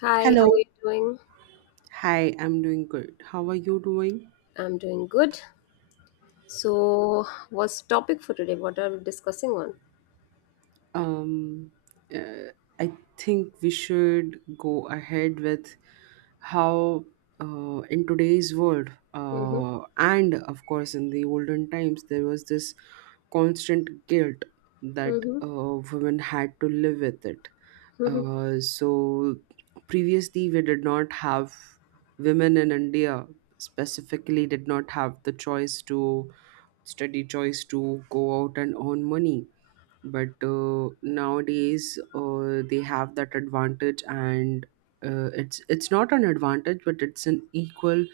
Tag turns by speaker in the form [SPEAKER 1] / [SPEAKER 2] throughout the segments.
[SPEAKER 1] Hi, how
[SPEAKER 2] Hello.
[SPEAKER 1] are you doing?
[SPEAKER 2] Hi, I'm doing good. How are you doing?
[SPEAKER 1] I'm doing good. So, what's the topic for today? What are we discussing on?
[SPEAKER 2] Um, uh, I think we should go ahead with how, in today's world,
[SPEAKER 1] Mm-hmm.
[SPEAKER 2] and of course, in the olden times, there was this constant guilt that
[SPEAKER 1] Mm-hmm.
[SPEAKER 2] women had to live with it.
[SPEAKER 1] Mm-hmm.
[SPEAKER 2] So, previously, we did not have women in India, specifically did not have the choice to steady choice to go out and earn money. But nowadays, they have that advantage, and it's not an advantage, but it's an equal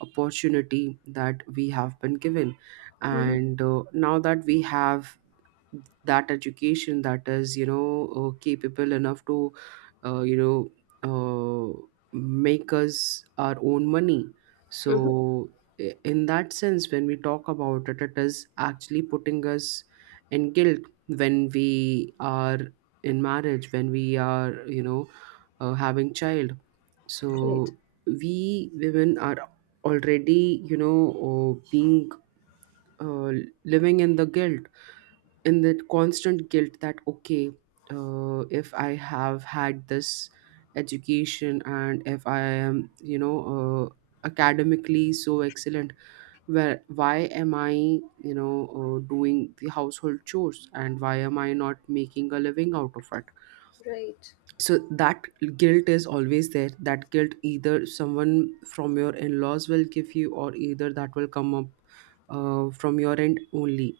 [SPEAKER 2] opportunity that we have been given.
[SPEAKER 1] Mm-hmm.
[SPEAKER 2] And now that we have that education that is capable enough to uh, you know uh, make us our own money, so
[SPEAKER 1] Mm-hmm.
[SPEAKER 2] in that sense, when we talk about it is actually putting us in guilt when we are in marriage, when we are you know having child. So
[SPEAKER 1] Right.
[SPEAKER 2] we women are already you know being uh, living in the guilt, in that constant guilt that, okay, if I have had this education and if I am you know uh, academically so excellent, where why am I doing the household chores, and why am I not making a living out of it?
[SPEAKER 1] Right.
[SPEAKER 2] So that guilt is always there. That guilt either someone from your in-laws will give you, or either that will come up from your end only.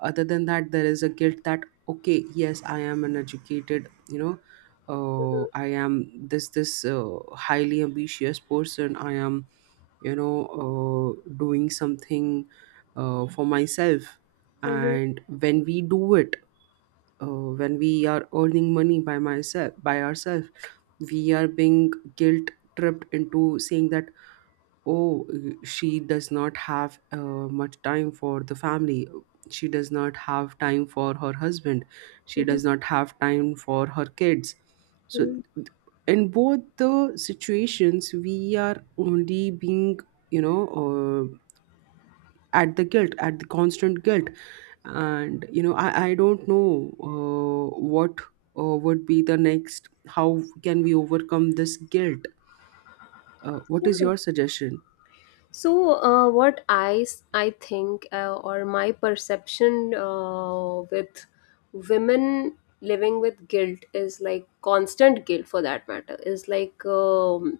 [SPEAKER 2] Other than that, there is a guilt that, okay, yes, I am an educated, I
[SPEAKER 1] Mm-hmm.
[SPEAKER 2] am this highly ambitious person. I am doing something for myself.
[SPEAKER 1] Mm-hmm.
[SPEAKER 2] And when we do it, when we are earning money by myself, by ourselves, we are being guilt tripped into saying that, oh, she does not have much time for the family. She does not have time for her husband. She
[SPEAKER 1] Mm-hmm.
[SPEAKER 2] does not have time for her kids. So
[SPEAKER 1] Mm-hmm.
[SPEAKER 2] in both the situations, we are only being you know uh, at the guilt, at the constant guilt. And I don't know what would be the next, how can we overcome this guilt? What is
[SPEAKER 1] Yeah.
[SPEAKER 2] your suggestion?
[SPEAKER 1] So, what I think or my perception with women living with guilt is like constant guilt for that matter is like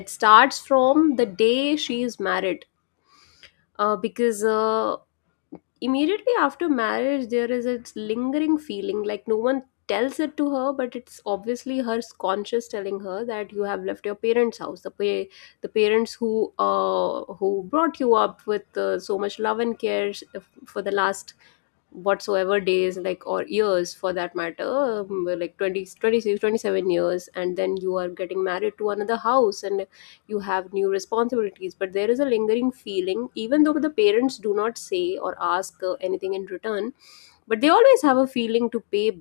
[SPEAKER 1] it starts from the day she is married, because immediately after marriage there is a lingering feeling, like no one tells it to her, but it's obviously her conscience telling her that you have left your parents house, the parents who brought you up with so much love and care, for the last whatsoever days, like, or years for that matter, like 20, 26, 27 years, and then you are getting married to another house, and you have new responsibilities. But there is a lingering feeling, even though the parents do not say or ask anything in return, but they always have a feeling to pay,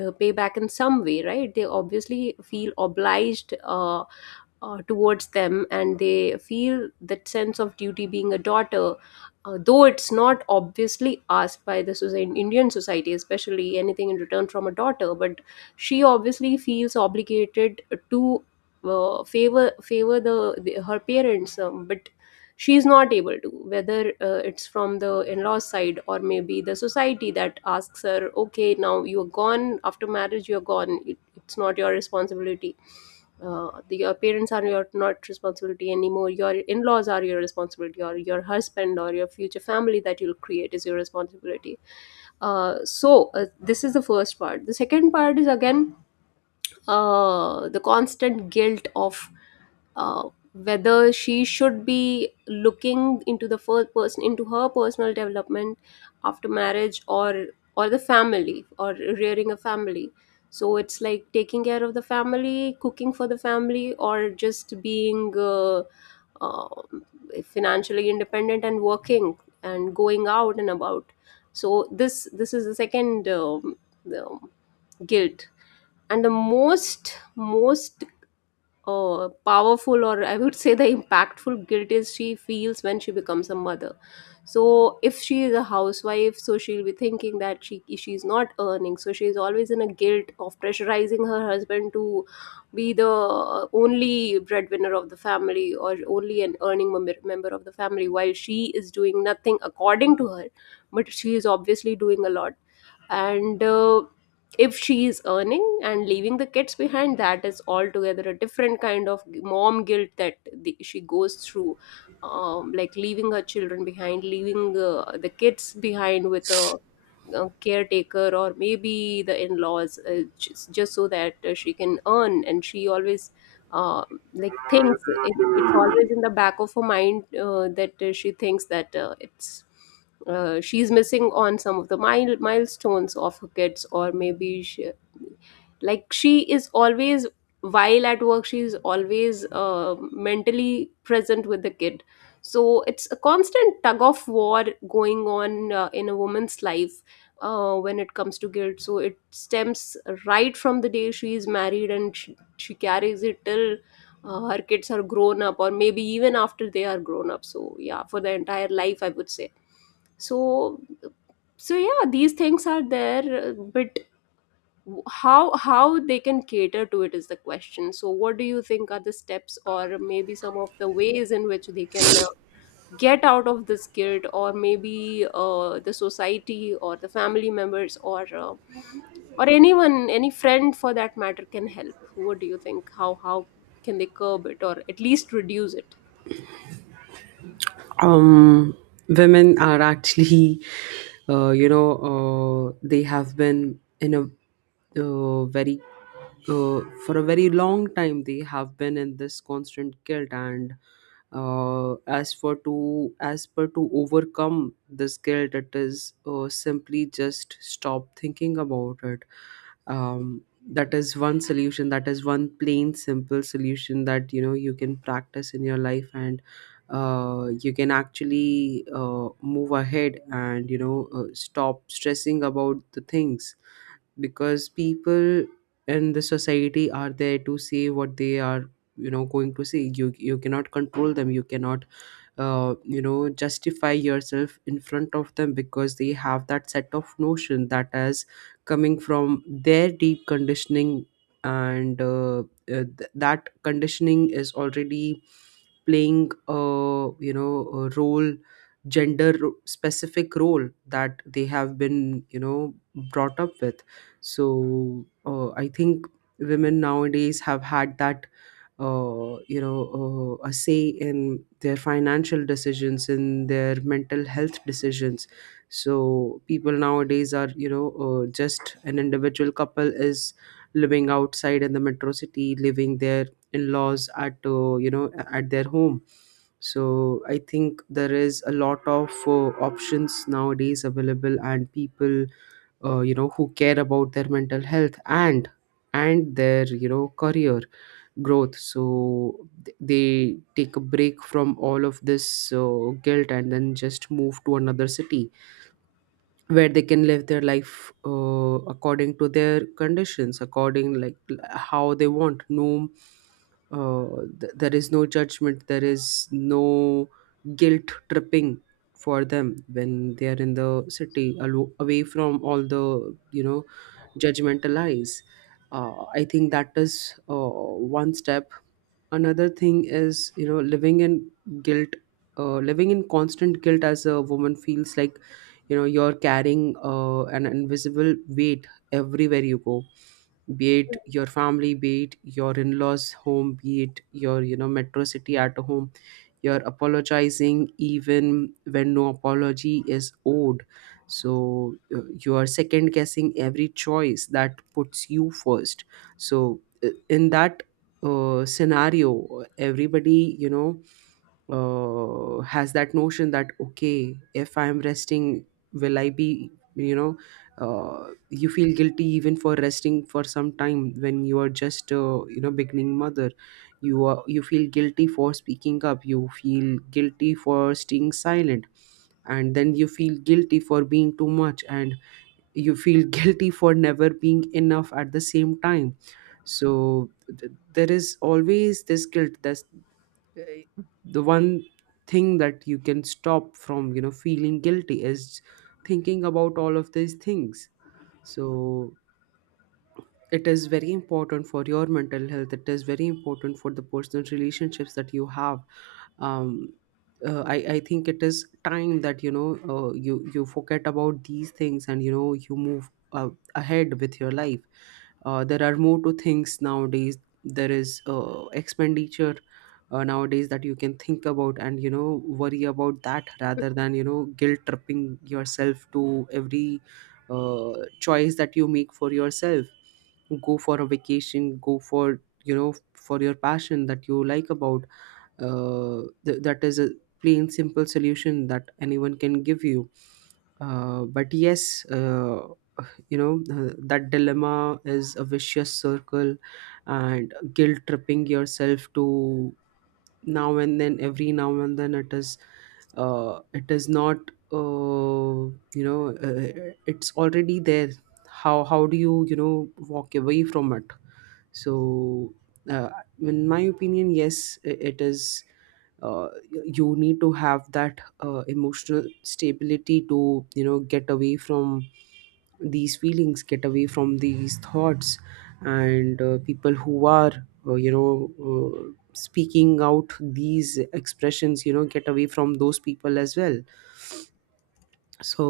[SPEAKER 1] pay back in some way, right? They obviously feel obliged, towards them, and they feel that sense of duty being a daughter. Uh, though it's not obviously asked by the Indian society, especially anything in return from a daughter, but she obviously feels obligated to favor the her parents. But she's not able to, whether it's from the in-laws side or maybe the society that asks her, okay, now you're gone after marriage, you're gone, it's not your responsibility, your parents are your not responsibility anymore, your in-laws are your responsibility, or your husband, or your future family that you'll create is your responsibility. This is the first part. The second part is again the constant guilt of whether she should be looking into the first person, into her personal development after marriage, or the family, or rearing a family. So it's like taking care of the family, cooking for the family, or just being uh, financially independent and working and going out and about. So this is the second, um, guilt. And the most powerful, or I would say the impactful guilt is she feels when she becomes a mother. So if she is a housewife, so she'll be thinking that she's not earning, so she's always in a guilt of pressurizing her husband to be the only breadwinner of the family, or only an earning member of the family, while she is doing nothing according to her. But she is obviously doing a lot. And if she is earning and leaving the kids behind, that is altogether a different kind of mom guilt that she goes through. Like leaving her children behind, leaving the kids behind with a caretaker, or maybe the in-laws, just so that she can earn. And she always uh, like thinks, it's always in the back of her mind that she thinks that it's she's missing on some of the milestones of her kids, or maybe like she is always, while at work she's always mentally present with the kid. So it's a constant tug of war going on in a woman's life when it comes to guilt. So it stems right from the day she is married, and she carries it till her kids are grown up, or maybe even after they are grown up. So yeah, for the entire life I would say. So so yeah, these things are there, but how they can cater to it is the question. So what do you think are the steps, or maybe some of the ways in which they can get out of this guilt? Or maybe the society, or the family members, or anyone, any friend for that matter, can help? What do you think? How can they curb it, or at least reduce it?
[SPEAKER 2] um Women are actually, uh, you know they have been in a very, uh, for a very long time they have been in this constant guilt. And as per to overcome this guilt, it is simply just stop thinking about it. um, that is one solution. That is one plain simple solution that, you know, you can practice in your life, and you can actually move ahead and stop stressing about the things, because people in the society are there to say what they are going to say. You cannot control them. You cannot justify yourself in front of them, because they have that set of notion that is coming from their deep conditioning. And that conditioning is already playing a a role, gender specific role, that they have been brought up with. So I think women nowadays have had that, a say in their financial decisions, in their mental health decisions. So people nowadays are, just an individual couple is living outside in the metro city, living their in-laws at you know at their home. So I think there is a lot of options nowadays available, and people who care about their mental health and their, you know, career growth, so they take a break from all of this guilt and then just move to another city where they can live their life according to their conditions, according how they want. No uh, th- there is no judgment, there is no guilt tripping for them when they are in the city, away from all the judgmental eyes. I think that is one step. Another thing is, guilt living in constant guilt as a woman feels like, you're carrying an invisible weight everywhere you go, be it your family, be it your in-laws home, be it your metro city at home. You're apologizing even when no apology is owed. So you are second guessing every choice that puts you first. So in that scenario, everybody has that notion that, okay, if I'm resting, will I be you know you feel guilty even for resting for some time when you are just beginning mother. You feel guilty for speaking up, you feel guilty for staying silent, and then you feel guilty for being too much, and you feel guilty for never being enough at the same time. So there is always this guilt that's, eh, the one thing that you can stop from feeling guilty is thinking about all of these things. So it is very important for your mental health. It is very important for the personal relationships that you have. Um, uh, I, I think it is time that, you forget about these things, and you move ahead with your life. There are more to things nowadays. There is expenditure nowadays that you can think about and worry about, that rather than guilt tripping yourself to every uh, choice that you make for yourself. Go for a vacation, go for, for your passion that you like about. That is a plain simple solution that anyone can give you. But yes, that dilemma is a vicious circle. And guilt tripping yourself to now and then every now and then, it is not, uh, it's already there. How do you you know walk away from it? So uh, in my opinion, yes, you need to have that emotional stability to get away from these feelings, get away from these thoughts. And people who are uh, you know uh, speaking out these expressions, get away from those people as well. So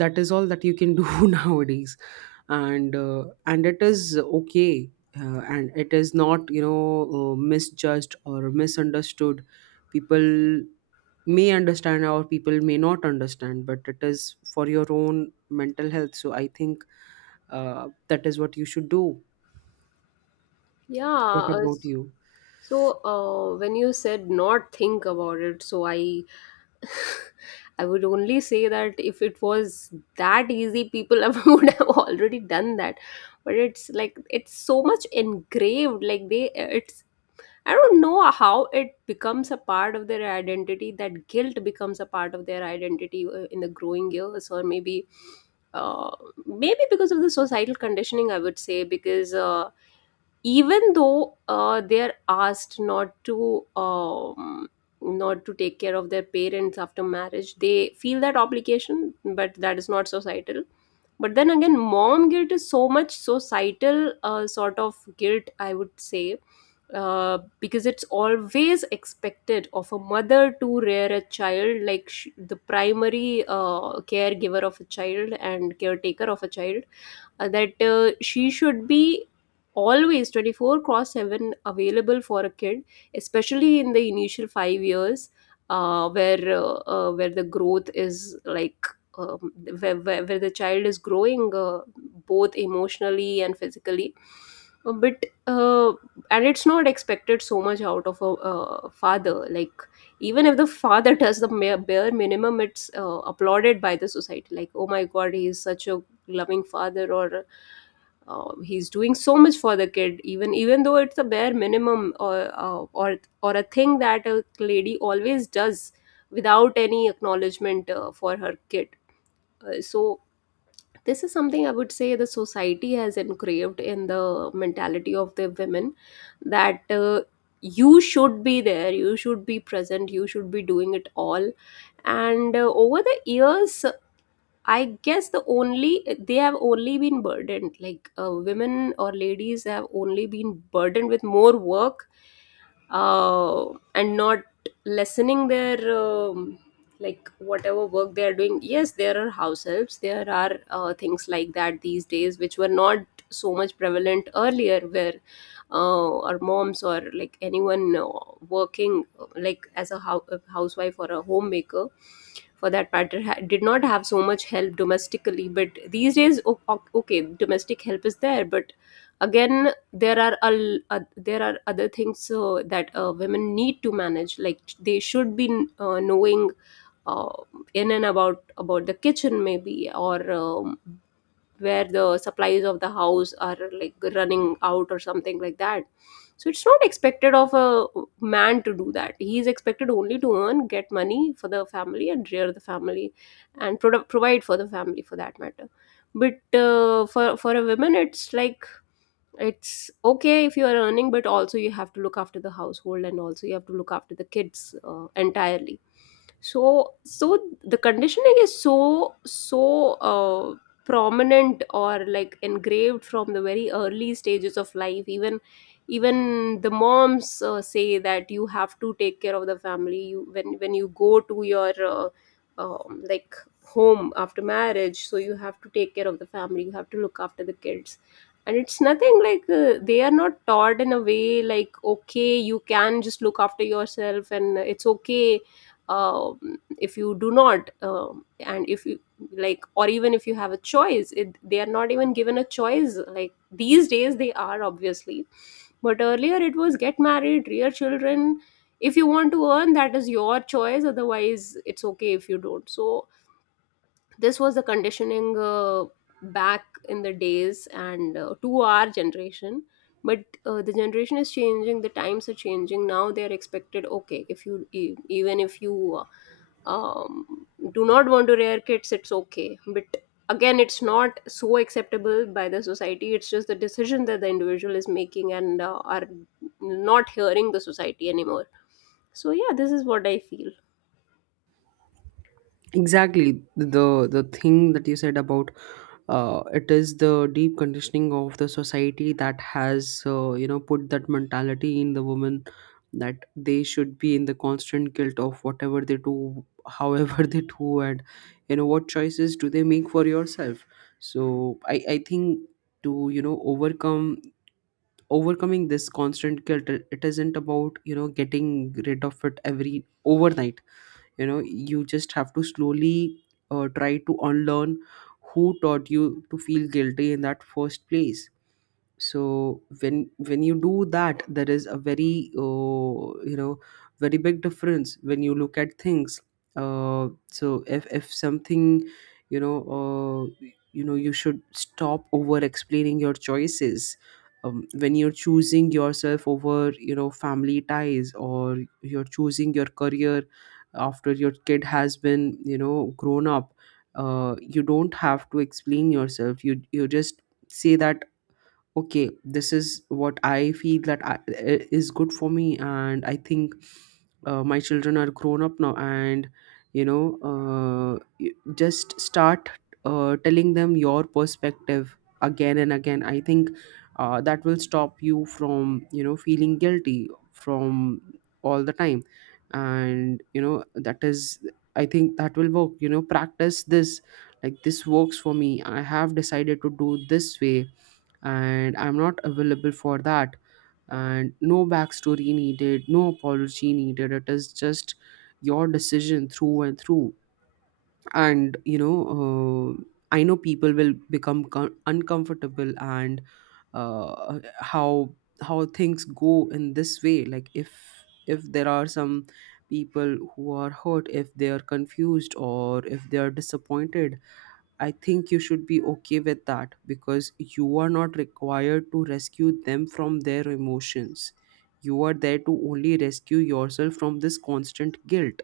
[SPEAKER 2] that is all that you can do nowadays. And it is okay, and it is not misjudged or misunderstood. People may understand or people may not understand, but it is for your own mental health, so I think that is what you should do. What
[SPEAKER 1] Yeah,
[SPEAKER 2] about you?
[SPEAKER 1] so when you said not think about it, so I I would only say that if it was that easy, people would have already done that. But it's like it's so much engraved. Like it's, I don't know how it becomes a part of their identity. That guilt becomes a part of their identity in the growing years, or maybe, uh, maybe because of the societal conditioning, I would say because. Even though they're asked not to not to take care of their parents after marriage, they feel that obligation, but that is not societal. But then again, mom guilt is so much so societal, sort of guilt I would say. Because it's always expected of a mother to rear a child, like the primary caregiver of a child and caretaker of a child, that she should be always 24 cross 7 available for a kid, especially in the initial 5 years, where the growth is like, um, where the child is growing both emotionally and physically. But uh, and it's not expected so much out of a father. Like even if the father does the bare minimum, it's applauded by the society, like, oh my god, he is such a loving father, or he's doing so much for the kid, even even though it's a bare minimum, or uh, or or a thing that a lady always does without any acknowledgement for her kid. So this is something I would say the society has engraved in the mentality of the women, that you should be there, you should be present, you should be doing it all. And over the years, I guess the only, they have only been burdened, like women or ladies have only been burdened with more work, uh, and not lessening their like whatever work they are doing. Yes, there are house helps, there are things like that these days, which were not so much prevalent earlier, where our moms, or like anyone working like as a a housewife or a homemaker for that matter, did not have so much help domestically. But these days, okay, domestic help is there, but again, there are there are other things that women need to manage, like they should be knowing uh, in and about the kitchen maybe, or where the supplies of the house are, like running out or something like that. So it's not expected of a man to do that. He is expected only to earn, get money for the family and rear the family, and provide for the family for that matter. But for a woman it's like, it's okay if you are earning, but also you have to look after the household and also you have to look after the kids entirely. So so the conditioning is so so prominent, or like engraved from the very early stages of life, even even the moms say that you have to take care of the family, you, when you go to your like home after marriage, so you have to take care of the family, you have to look after the kids. And it's nothing like they are not taught in a way like, okay, you can just look after yourself and it's okay, uh, if you do not, um, and if you like, or even if you have a choice, they are not even given a choice, like these days they are obviously, but earlier it was get married, rear children, if you want to earn, that is your choice, otherwise it's okay if you don't. So this was the conditioning back in the days, and to our generation. But the generation is changing, the times are changing, now they are expected, okay, if you even if you um, do not want to rear kids, it's okay. But again, it's not so acceptable by the society. It's just the decision that the individual is making, and are not hearing the society anymore. So yeah, this is what I feel.
[SPEAKER 2] Exactly, the thing that you said about it is the deep conditioning of the society that has put that mentality in the woman, that they should be in the constant guilt of whatever they do, however they do, and what choices do they make for yourself. So I think, to you know overcome overcoming this constant guilt, it isn't about getting rid of it every overnight. You just have to slowly try to unlearn who taught you to feel guilty in that first place. So when you do that, there is a very, you know very big difference when you look at things. So if something, you should stop over explaining your choices, when you're choosing yourself over family ties, or you're choosing your career after your kid has been grown up. You don't have to explain yourself. You just say that, okay, this is what I feel that is good for me. And I think my children are grown up now, and just start telling them your perspective again and again. I think that will stop you from feeling guilty from all the time. And you know that is I think that will work. Practice this, like this works for me. I have decided to do this way. And I'm not available for that. And no backstory needed, no apology needed. It is just your decision through and through. And I know people will become uncomfortable and uh, how how things go in this way. Like, if there are some people who are hurt, if they are confused, or if they are disappointed, I think you should be okay with that, because you are not required to rescue them from their emotions. You are there to only rescue yourself from this constant guilt.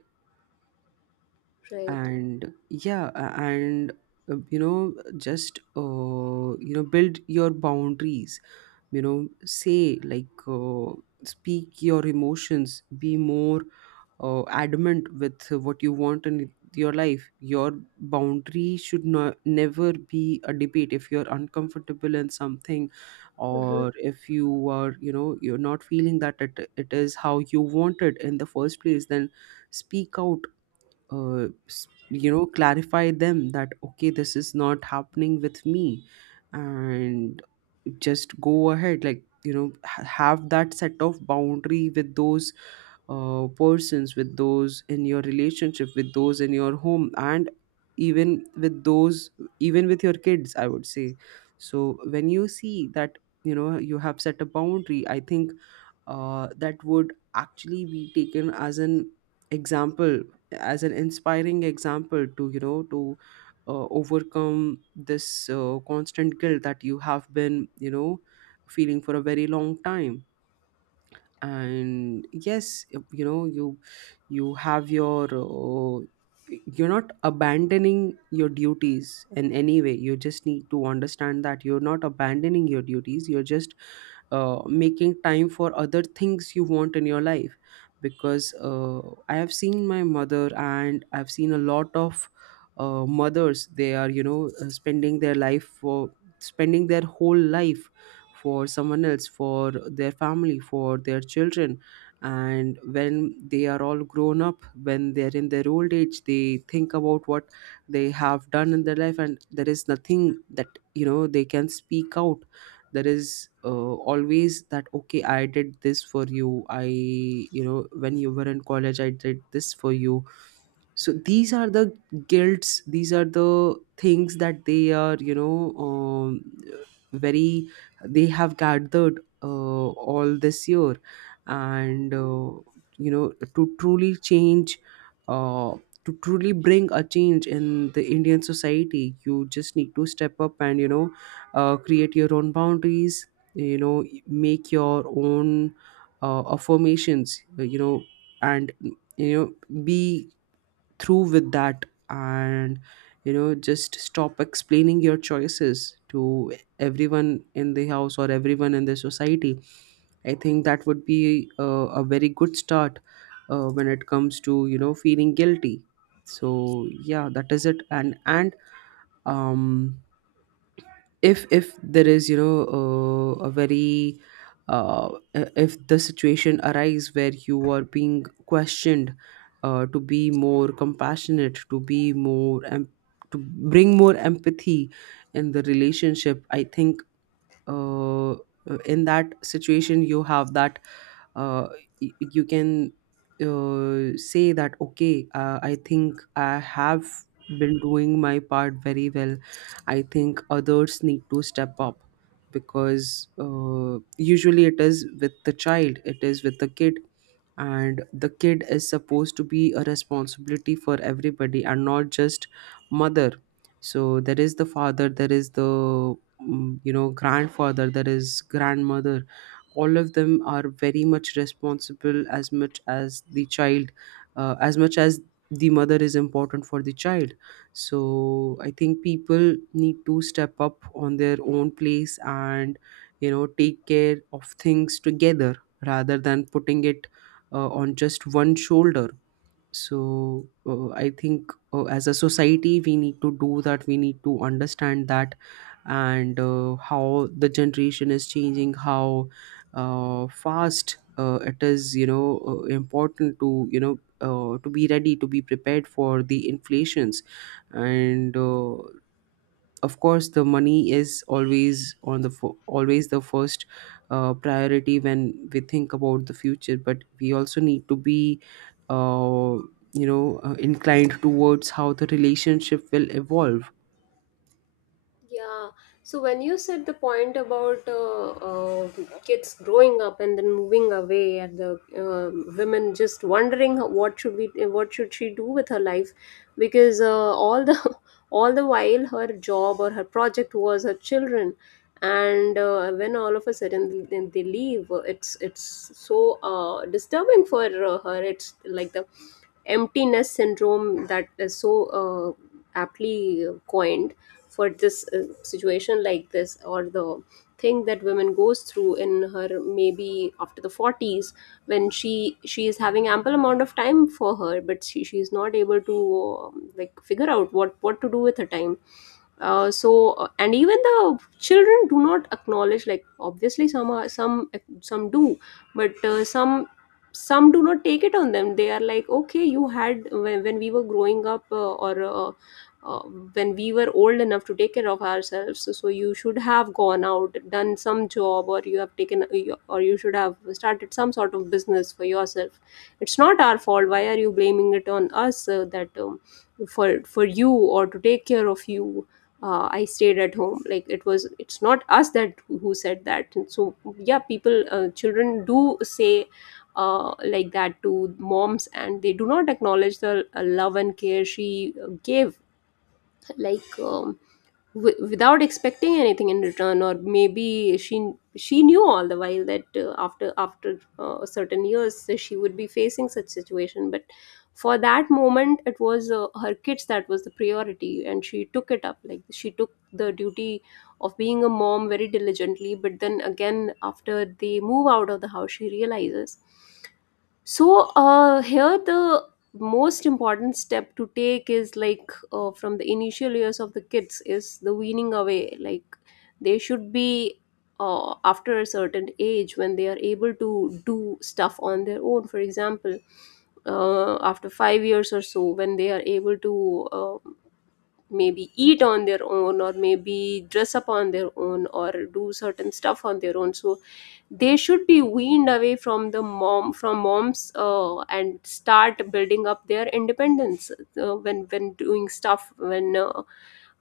[SPEAKER 1] Right.
[SPEAKER 2] And yeah, just build your boundaries. Say, like, speak your emotions. Be more adamant with what you want in your life. Your boundary should not never be a debate. If you're uncomfortable in something,
[SPEAKER 1] Mm-hmm.
[SPEAKER 2] or if you are, you know, you're not feeling that it is how you want it in the first place, then speak out. You know, clarify them that okay, this is not happening with me. And just go ahead, like, you know, have that set of boundary with those persons, with those in your relationship, with those in your home, and even with those, even with your kids, I would say. So when you see that you know you have set a boundary, I think that would actually be taken as an example, as an inspiring example, to, you know, to overcome this constant guilt that you have been, you know, feeling for a very long time. And yes, you know, you have your you're not abandoning your duties in any way. You just need to understand that you're not abandoning your duties, you're just making time for other things you want in your life. Because I have seen my mother, and I've seen a lot of mothers. They are, you know, spending their life for, spending their whole life for someone else, for their family, for their children. And when they are all grown up, when they're in their old age, they think about what they have done in their life, and there is nothing that, you know, they can speak out. There is, always that okay, I did this for you, I, you know, when you were in college, I did this for you. So these are the guilts, these are the things that they are, you know, um, very, they have gathered all this year. And you know, to truly change, uh, to truly bring a change in the Indian society, you just need to step up and, you know, create your own boundaries, you know, make your own affirmations, you know, and, you know, be through with that. And, you know, just stop explaining your choices to everyone in the house or everyone in the society. I think that would be a very good start when it comes to, you know, feeling guilty. So yeah, that is it. And um if there is, you know, a very uh, if the situation arise where you are being questioned to be more compassionate, to be more to bring more empathy in the relationship, I think uh, in that situation you have that uh, y- you can say that okay, I think I have been doing my part very well. I think others need to step up. Because usually it is with the child, it is with the kid. And the kid is supposed to be a responsibility for everybody, and not just mother. So there is the father, there is the you know, grandfather, there is grandmother. All of them are very much responsible, as much as the child, as much as the mother is important for the child. So I think people need to step up on their own place, and, you know, take care of things together, rather than putting it on just one shoulder. So I think as a society we need to do that, we need to understand that. And how the generation is changing, how fast it is, you know, important to, you know, to be ready, to be prepared for the inflations. And of course the money is always on the always the first priority when we think about the future. But we also need to be uh, you know, inclined towards how the relationship will evolve.
[SPEAKER 1] Yeah. So when you said the point about kids growing up and then moving away, and the women just wondering how, what should we, what should she do with her life, because all the all the while her job or her project was her children, and when all of a sudden then they leave, it's so disturbing for her. It's like the emptiness syndrome that is so uh, aptly coined for this situation like this or the thing that women goes through in her maybe after the 40s when she is having ample amount of time for her but she is not able to like figure out what to do with her time and even the children do not acknowledge, like obviously some are, some do, but some do not take it on them. They are like, okay, you had when we were growing up, or uh, when we were old enough to take care of ourselves, so you should have gone out, done some job, or you have taken, or you should have started some sort of business for yourself. It's not our fault, why are you blaming it on us? That For you or to take care of you, I stayed at home. Like it was, it's not us that who said that. And so yeah, people, children do say like that to moms, and they do not acknowledge the love and care she gave, like w- without expecting anything in return. Or maybe she knew all the while that after certain years she would be facing such situation, but for that moment it was her kids that was the priority, and she took it up. Like she took the duty of being a mom very diligently, but then again after they move out of the house, she realizes. So here, the most important step to take is like, from the initial years of the kids, is the weaning away. Like they should be, after a certain age when they are able to do stuff on their own. For example, after 5 years or so, when they are able to maybe eat on their own, or maybe dress up on their own, or do certain stuff on their own. So they should be weaned away from the mom, from moms, and start building up their independence when doing stuff, when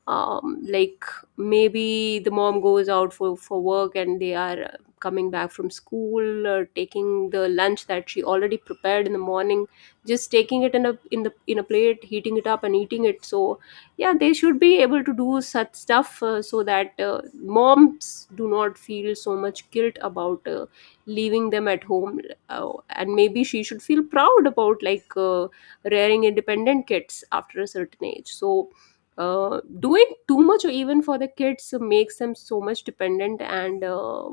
[SPEAKER 1] like maybe the mom goes out for work and they are coming back from school, or taking the lunch that she already prepared in the morning, just taking it in a in the in a plate, heating it up and eating it. So yeah, they should be able to do such stuff, so that moms do not feel so much guilt about leaving them at home, and maybe she should feel proud about, like, rearing independent kids after a certain age. So doing too much or even for the kids makes them so much dependent, and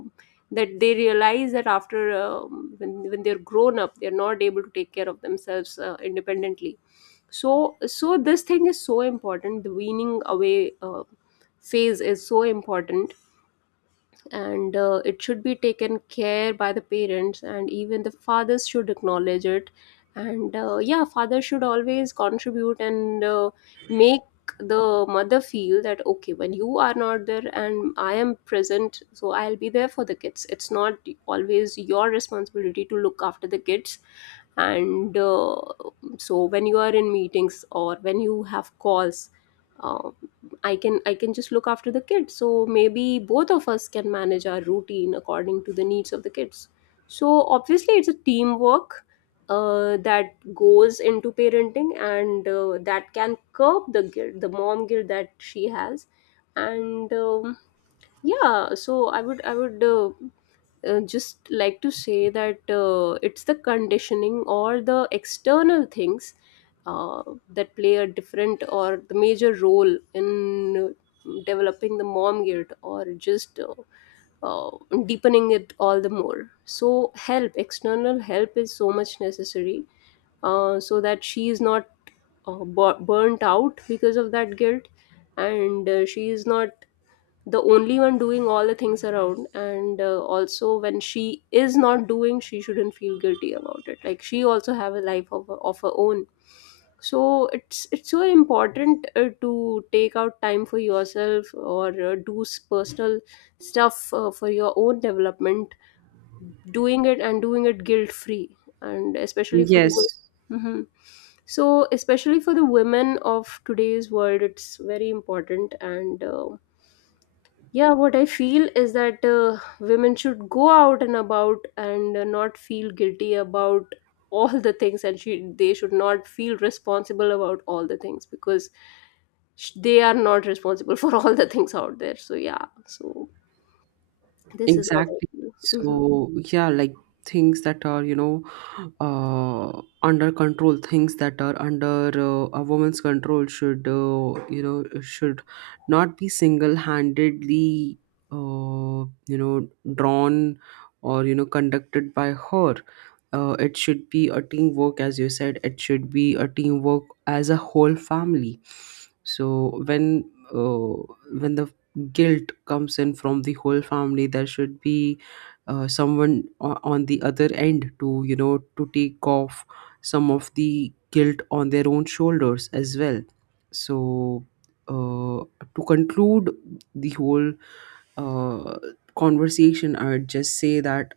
[SPEAKER 1] that they realize that after, when they're grown up, they're not able to take care of themselves independently. So so this thing is so important, the weaning away phase is so important, and it should be taken care by the parents, and even the fathers should acknowledge it. And yeah, father should always contribute, and make the mother feel that okay, when you are not there and I am present, so I'll be there for the kids, it's not always your responsibility to look after the kids. And so when you are in meetings or when you have calls, uh, I can just look after the kids. So maybe both of us can manage our routine according to the needs of the kids. So obviously it's a teamwork that goes into parenting, and that can curb the guilt, the mom guilt that she has. And yeah, so I would just like to say that it's the conditioning or the external things uh, that play a different or the major role in developing the mom guilt, or just uh, deepening it all the more. So, help, external help is so much necessary, so that she is not bu- burnt out because of that guilt, and she is not the only one doing all the things around. And also when she is not doing, she shouldn't feel guilty about it, like she also have a life of her own. So it's so important to take out time for yourself, or do s- personal stuff for your own development, doing it, and doing it guilt free. And especially for
[SPEAKER 2] Yes.
[SPEAKER 1] the, mm-hmm. So especially for the women of today's world, it's very important. And yeah, what I feel is that women should go out and about, and not feel guilty about all the things, and she they should not feel responsible about all the things, because sh- they are not responsible for all the things out there. So yeah, so this is what I
[SPEAKER 2] Exactly.
[SPEAKER 1] feel. Mhm.
[SPEAKER 2] So, yeah, like things that are, you know, under control, things that are under a woman's control should, you know, should not be single-handedly, you know, drawn, or, you know, conducted by her. It should be a teamwork, as you said, it should be a teamwork as a whole family. So when the guilt comes in from the whole family, there should be someone on the other end to, you know, to take off some of the guilt on their own shoulders as well. So uh, to conclude the whole uh, conversation, I would just say that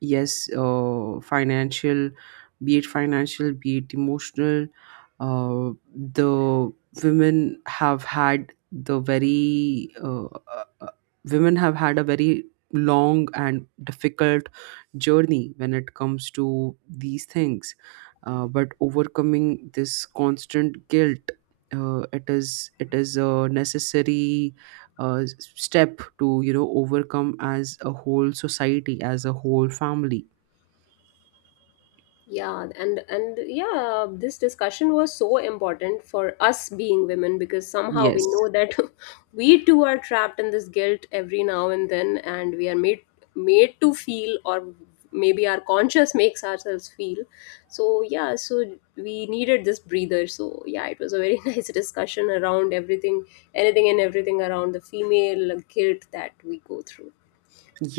[SPEAKER 2] yes, financial be it financial, be it emotional, uh, the women have had the very uh, uh, uh, women have had a very long and difficult journey when it comes to these things. But overcoming this constant guilt, it is, it is a necessary step to, you know, overcome as a whole society, as a whole family.
[SPEAKER 1] Yeah, and yeah, this discussion was so important for us being women, because somehow we
[SPEAKER 2] Yes.
[SPEAKER 1] know that we too are trapped in this guilt every now and then, and we are made to feel, or maybe our conscious makes ourselves feel. So yeah, so we needed this breather. So yeah, it was a very nice discussion around everything, anything and everything around the female guilt that we go through.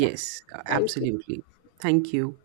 [SPEAKER 1] Yeah, thank you.
[SPEAKER 2] absolutely. Thank you.